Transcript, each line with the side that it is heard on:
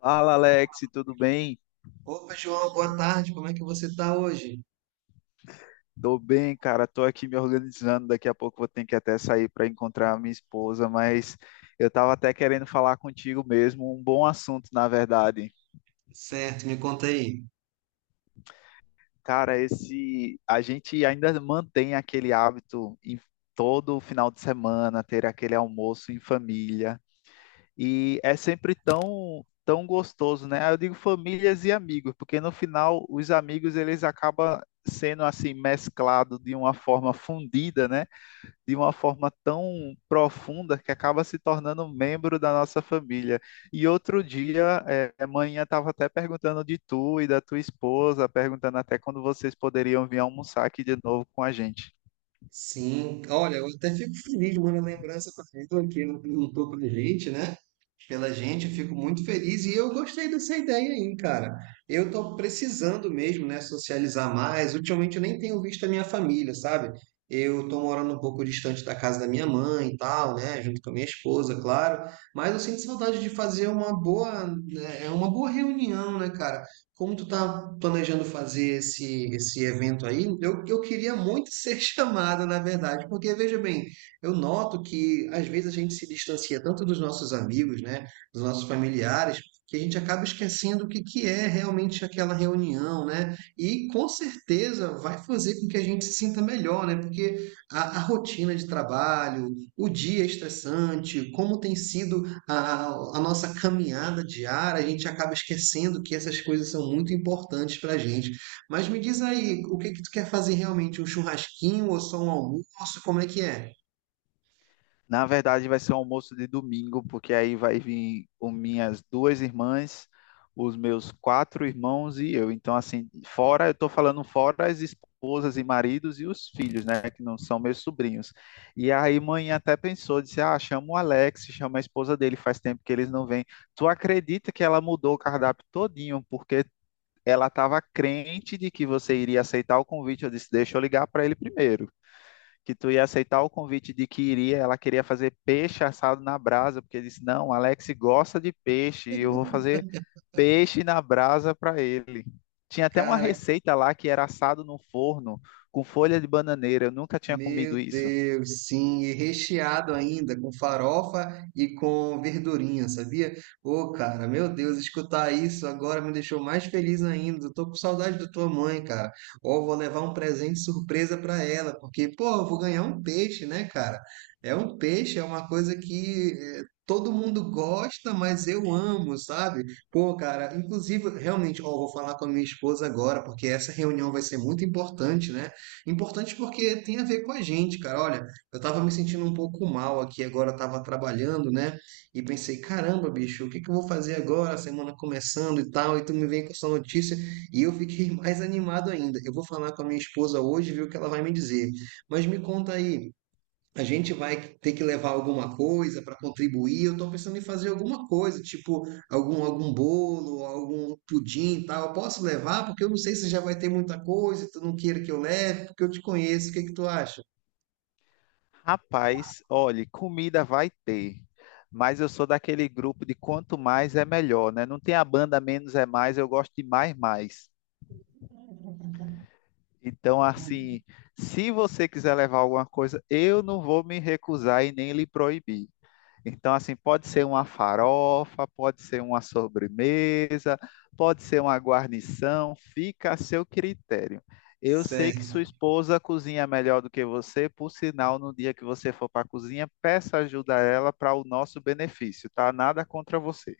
left: Fala, Alex, tudo bem?
right: Opa, João, boa tarde. Como é que você tá hoje?
left: Tô bem, cara. Tô aqui me organizando. Daqui a pouco vou ter que até sair para encontrar a minha esposa, mas eu tava até querendo falar contigo mesmo, um bom assunto, na verdade.
right: Certo, me conta aí.
left: Cara, esse a gente ainda mantém aquele hábito em todo final de semana ter aquele almoço em família e é sempre tão gostoso, né? Eu digo famílias e amigos, porque no final os amigos eles acabam sendo assim mesclado de uma forma fundida, né? De uma forma tão profunda que acaba se tornando membro da nossa família. E outro dia, a manhã estava até perguntando de tu e da tua esposa, perguntando até quando vocês poderiam vir almoçar aqui de novo com a gente.
right: Sim, olha, eu até fico feliz, mano, a lembrança pra mim do que não perguntou pra gente, né? Pela gente, eu fico muito feliz e eu gostei dessa ideia aí, cara. Eu tô precisando mesmo, né, socializar mais. Ultimamente eu nem tenho visto a minha família, sabe? Eu tô morando um pouco distante da casa da minha mãe e tal, né, junto com a minha esposa, claro, mas eu sinto saudade de fazer uma boa, né, é uma boa reunião, né, cara? Como tu tá planejando fazer esse evento aí, eu queria muito ser chamado, na verdade, porque veja bem, eu noto que às vezes a gente se distancia tanto dos nossos amigos, né, dos nossos familiares, que a gente acaba esquecendo o que, que é realmente aquela reunião, né? E com certeza vai fazer com que a gente se sinta melhor, né? Porque a rotina de trabalho, o dia estressante, como tem sido a nossa caminhada diária, a gente acaba esquecendo que essas coisas são muito importantes para a gente. Mas me diz aí, o que que tu quer fazer realmente? Um churrasquinho ou só um almoço? Como é que é?
left: Na verdade, vai ser um almoço de domingo, porque aí vai vir com minhas duas irmãs, os meus quatro irmãos e eu. Então, assim, fora, eu estou falando fora as esposas e maridos e os filhos, né, que não são meus sobrinhos. E aí, mãe até pensou, disse: ah, chama o Alex, chama a esposa dele, faz tempo que eles não vêm. Tu acredita que ela mudou o cardápio todinho, porque ela estava crente de que você iria aceitar o convite? Eu disse: deixa eu ligar para ele primeiro que tu ia aceitar o convite de que iria, ela queria fazer peixe assado na brasa, porque disse, não, Alex gosta de peixe, e eu vou fazer peixe na brasa para ele. Tinha até uma
right: Cara,
left: receita lá que era assado no forno com folha de bananeira, eu nunca tinha
right: meu
left: comido isso.
right: Deus, sim, e recheado ainda com farofa e com verdurinha, sabia? Ô, cara, meu Deus, escutar isso agora me deixou mais feliz ainda. Eu tô com saudade da tua mãe, cara. Ó, vou levar um presente surpresa pra ela, porque, pô, eu vou ganhar um peixe, né, cara? É um peixe, é uma coisa que todo mundo gosta, mas eu amo, sabe? Pô, cara, inclusive, realmente, ó, vou falar com a minha esposa agora, porque essa reunião vai ser muito importante, né? Importante porque tem a ver com a gente, cara. Olha, eu tava me sentindo um pouco mal aqui agora, eu tava trabalhando, né? E pensei, caramba, bicho, o que que eu vou fazer agora? A semana começando e tal, e tu me vem com essa notícia. E eu fiquei mais animado ainda. Eu vou falar com a minha esposa hoje, ver o que ela vai me dizer. Mas me conta aí, a gente vai ter que levar alguma coisa para contribuir. Eu estou pensando em fazer alguma coisa, tipo algum bolo, algum pudim e tal. Eu posso levar? Porque eu não sei se já vai ter muita coisa, tu não queira que eu leve, porque eu te conheço. O que que tu acha?
left: Rapaz, olhe, comida vai ter, mas eu sou daquele grupo de quanto mais é melhor, né? Não tem a banda menos é mais, eu gosto de mais mais. Então, assim, se você quiser levar alguma coisa, eu não vou me recusar e nem lhe proibir. Então, assim, pode ser uma farofa, pode ser uma sobremesa, pode ser uma guarnição, fica a seu critério. Eu sei que sua
right: Certo.
left: esposa cozinha melhor do que você, por sinal, no dia que você for para a cozinha, peça ajuda a ela para o nosso benefício, tá? Nada contra você.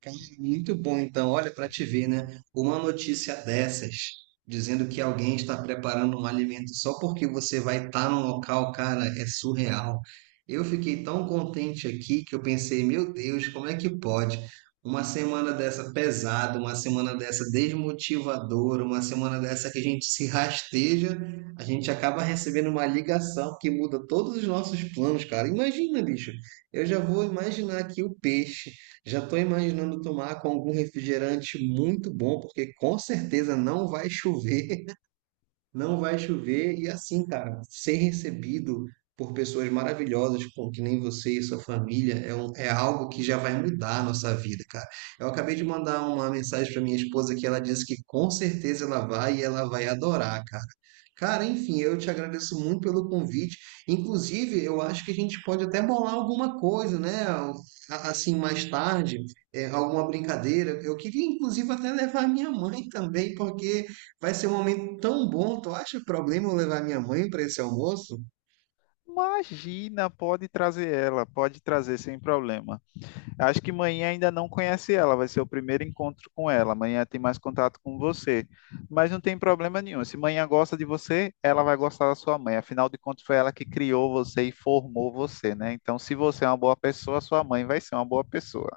right: Cara, muito bom, então. Olha, para te ver, né? Uma notícia dessas, dizendo que alguém está preparando um alimento só porque você vai estar num local, cara, é surreal. Eu fiquei tão contente aqui que eu pensei, meu Deus, como é que pode? Uma semana dessa pesada, uma semana dessa desmotivadora, uma semana dessa que a gente se rasteja, a gente acaba recebendo uma ligação que muda todos os nossos planos, cara. Imagina, bicho. Eu já vou imaginar aqui o peixe, já estou imaginando tomar com algum refrigerante muito bom, porque com certeza não vai chover, não vai chover. E assim, cara, ser recebido por pessoas maravilhosas, com que nem você e sua família, é, é algo que já vai mudar a nossa vida, cara. Eu acabei de mandar uma mensagem para minha esposa que ela disse que com certeza ela vai e ela vai adorar, cara. Cara, enfim, eu te agradeço muito pelo convite. Inclusive, eu acho que a gente pode até bolar alguma coisa, né? Assim, mais tarde, é, alguma brincadeira. Eu queria, inclusive, até levar a minha mãe também, porque vai ser um momento tão bom. Tu acha problema eu levar minha mãe para esse almoço?
left: Imagina, pode trazer ela, pode trazer sem problema. Acho que manhã ainda não conhece ela, vai ser o primeiro encontro com ela. Amanhã tem mais contato com você. Mas não tem problema nenhum. Se manhã gosta de você, ela vai gostar da sua mãe. Afinal de contas, foi ela que criou você e formou você, né? Então, se você é uma boa pessoa, sua mãe vai ser uma boa pessoa.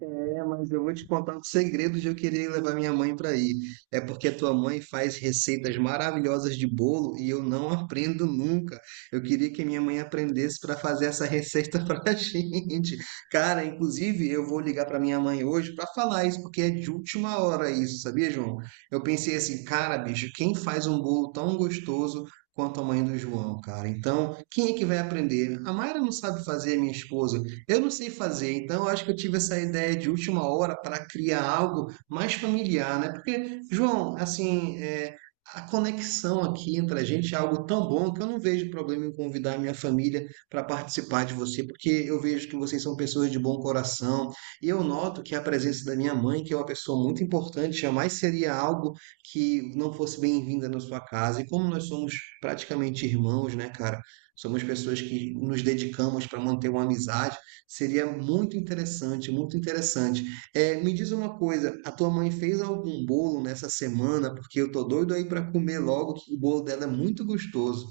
right: É, mas eu vou te contar o segredo de eu querer levar minha mãe para ir. É porque a tua mãe faz receitas maravilhosas de bolo e eu não aprendo nunca. Eu queria que minha mãe aprendesse para fazer essa receita para a gente. Cara, inclusive eu vou ligar para minha mãe hoje para falar isso, porque é de última hora isso, sabia, João? Eu pensei assim, cara, bicho, quem faz um bolo tão gostoso quanto a mãe do João, cara? Então, quem é que vai aprender? A Mayra não sabe fazer, minha esposa. Eu não sei fazer, então eu acho que eu tive essa ideia de última hora para criar algo mais familiar, né? Porque, João, assim, é, a conexão aqui entre a gente é algo tão bom que eu não vejo problema em convidar a minha família para participar de você, porque eu vejo que vocês são pessoas de bom coração, e eu noto que a presença da minha mãe, que é uma pessoa muito importante, jamais seria algo que não fosse bem-vinda na sua casa. E como nós somos praticamente irmãos, né, cara? Somos pessoas que nos dedicamos para manter uma amizade. Seria muito interessante, muito interessante. Me diz uma coisa, a tua mãe fez algum bolo nessa semana? Porque eu tô doido aí para comer logo, que o bolo dela é muito gostoso.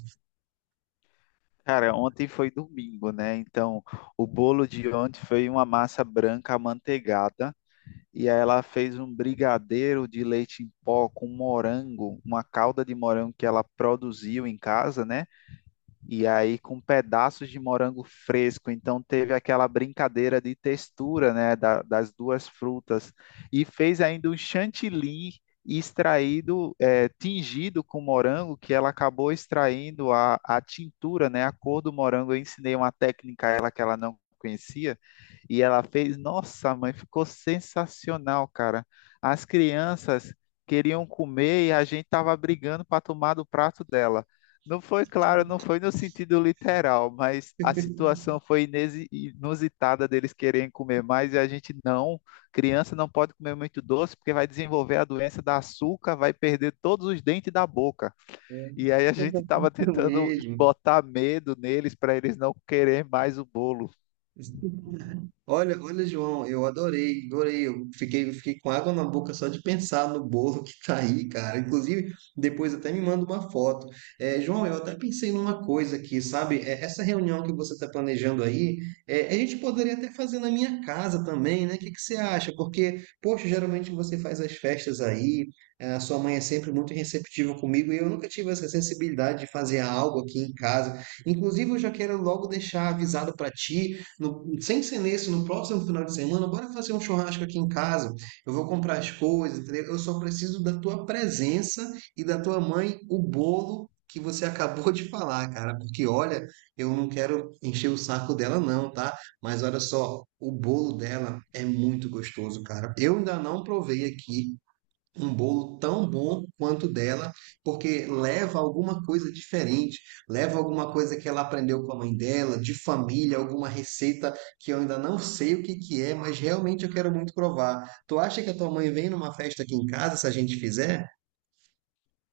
left: Cara, ontem foi domingo, né? Então, o bolo de ontem foi uma massa branca amanteigada. E aí ela fez um brigadeiro de leite em pó com morango, uma calda de morango que ela produziu em casa, né? E aí com pedaços de morango fresco. Então teve aquela brincadeira de textura, né, das duas frutas. E fez ainda um chantilly extraído, tingido com morango, que ela acabou extraindo a tintura, né, a cor do morango. Eu ensinei uma técnica a ela que ela não conhecia e ela fez, nossa, mãe, ficou sensacional, cara. As crianças queriam comer e a gente tava brigando para tomar do prato dela. Não foi claro, não foi no sentido literal, mas a situação foi inusitada deles quererem comer mais e a gente não. Criança não pode comer muito doce porque vai desenvolver a doença da açúcar, vai perder todos os dentes da boca. E aí a gente estava tentando
right: Mesmo.
left: botar medo neles para eles não quererem mais o bolo.
right: Olha, olha, João, eu adorei, adorei. Eu fiquei com água na boca só de pensar no bolo que tá aí, cara. Inclusive, depois até me manda uma foto. É, João, eu até pensei numa coisa aqui, sabe? É, essa reunião que você está planejando aí, é, a gente poderia até fazer na minha casa também, né? O que que você acha? Porque, poxa, geralmente você faz as festas aí, é, a sua mãe é sempre muito receptiva comigo e eu nunca tive essa sensibilidade de fazer algo aqui em casa. Inclusive, eu já quero logo deixar avisado para ti, sem ser nesse, no próximo final de semana, bora fazer um churrasco aqui em casa. Eu vou comprar as coisas, entendeu? Eu só preciso da tua presença e da tua mãe o bolo que você acabou de falar, cara. Porque olha, eu não quero encher o saco dela, não, tá? Mas olha só, o bolo dela é muito gostoso, cara. Eu ainda não provei aqui, um bolo tão bom quanto o dela, porque leva alguma coisa diferente, leva alguma coisa que ela aprendeu com a mãe dela, de família, alguma receita que eu ainda não sei o que que é, mas realmente eu quero muito provar. Tu acha que a tua mãe vem numa festa aqui em casa se a gente fizer?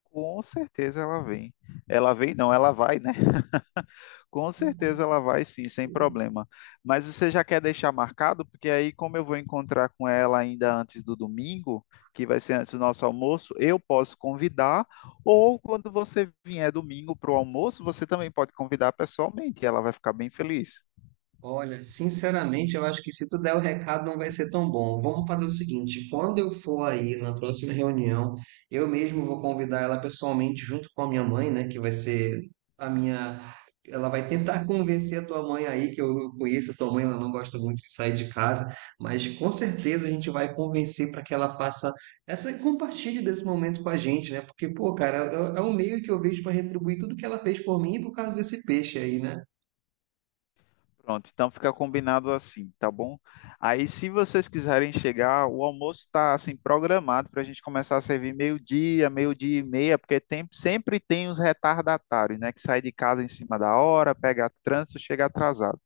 left: Com certeza ela vem. Ela vem, não, ela vai, né? Com certeza ela vai sim, sem problema. Mas você já quer deixar marcado? Porque aí, como eu vou encontrar com ela ainda antes do domingo, que vai ser antes do nosso almoço, eu posso convidar. Ou quando você vier domingo para o almoço, você também pode convidar pessoalmente. Ela vai ficar bem feliz.
right: Olha, sinceramente, eu acho que se tu der o recado não vai ser tão bom. Vamos fazer o seguinte, quando eu for aí na próxima reunião, eu mesmo vou convidar ela pessoalmente junto com a minha mãe, né, que vai ser a minha, ela vai tentar convencer a tua mãe aí, que eu conheço a tua mãe, ela não gosta muito de sair de casa, mas com certeza a gente vai convencer para que ela faça essa compartilhe desse momento com a gente, né? Porque, pô, cara, é um meio que eu vejo para retribuir tudo que ela fez por mim por causa desse peixe aí, né?
left: Pronto, então fica combinado assim, tá bom? Aí, se vocês quiserem chegar, o almoço está assim programado para a gente começar a servir meio-dia, meio-dia e meia, porque tem, sempre tem os retardatários, né? Que sai de casa em cima da hora, pega trânsito, chega atrasado.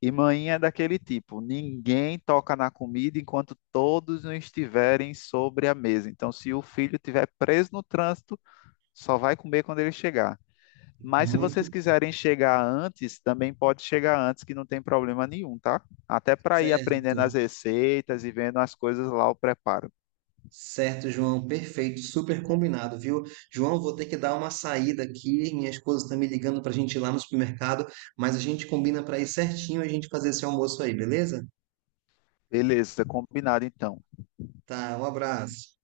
left: E manhã é daquele tipo, ninguém toca na comida enquanto todos não estiverem sobre a mesa. Então, se o filho estiver preso no trânsito, só vai comer quando ele chegar. Mas se
right: Muito
left: vocês quiserem chegar antes, também pode chegar antes, que não tem problema nenhum, tá? Até para ir
right: certo.
left: aprendendo as receitas e vendo as coisas lá, o preparo.
right: Certo, João, perfeito, super combinado, viu? João, vou ter que dar uma saída aqui, minha esposa está me ligando para a gente ir lá no supermercado, mas a gente combina para ir certinho e a gente fazer esse almoço aí, beleza?
left: Beleza, combinado então.
right: Tá, um abraço.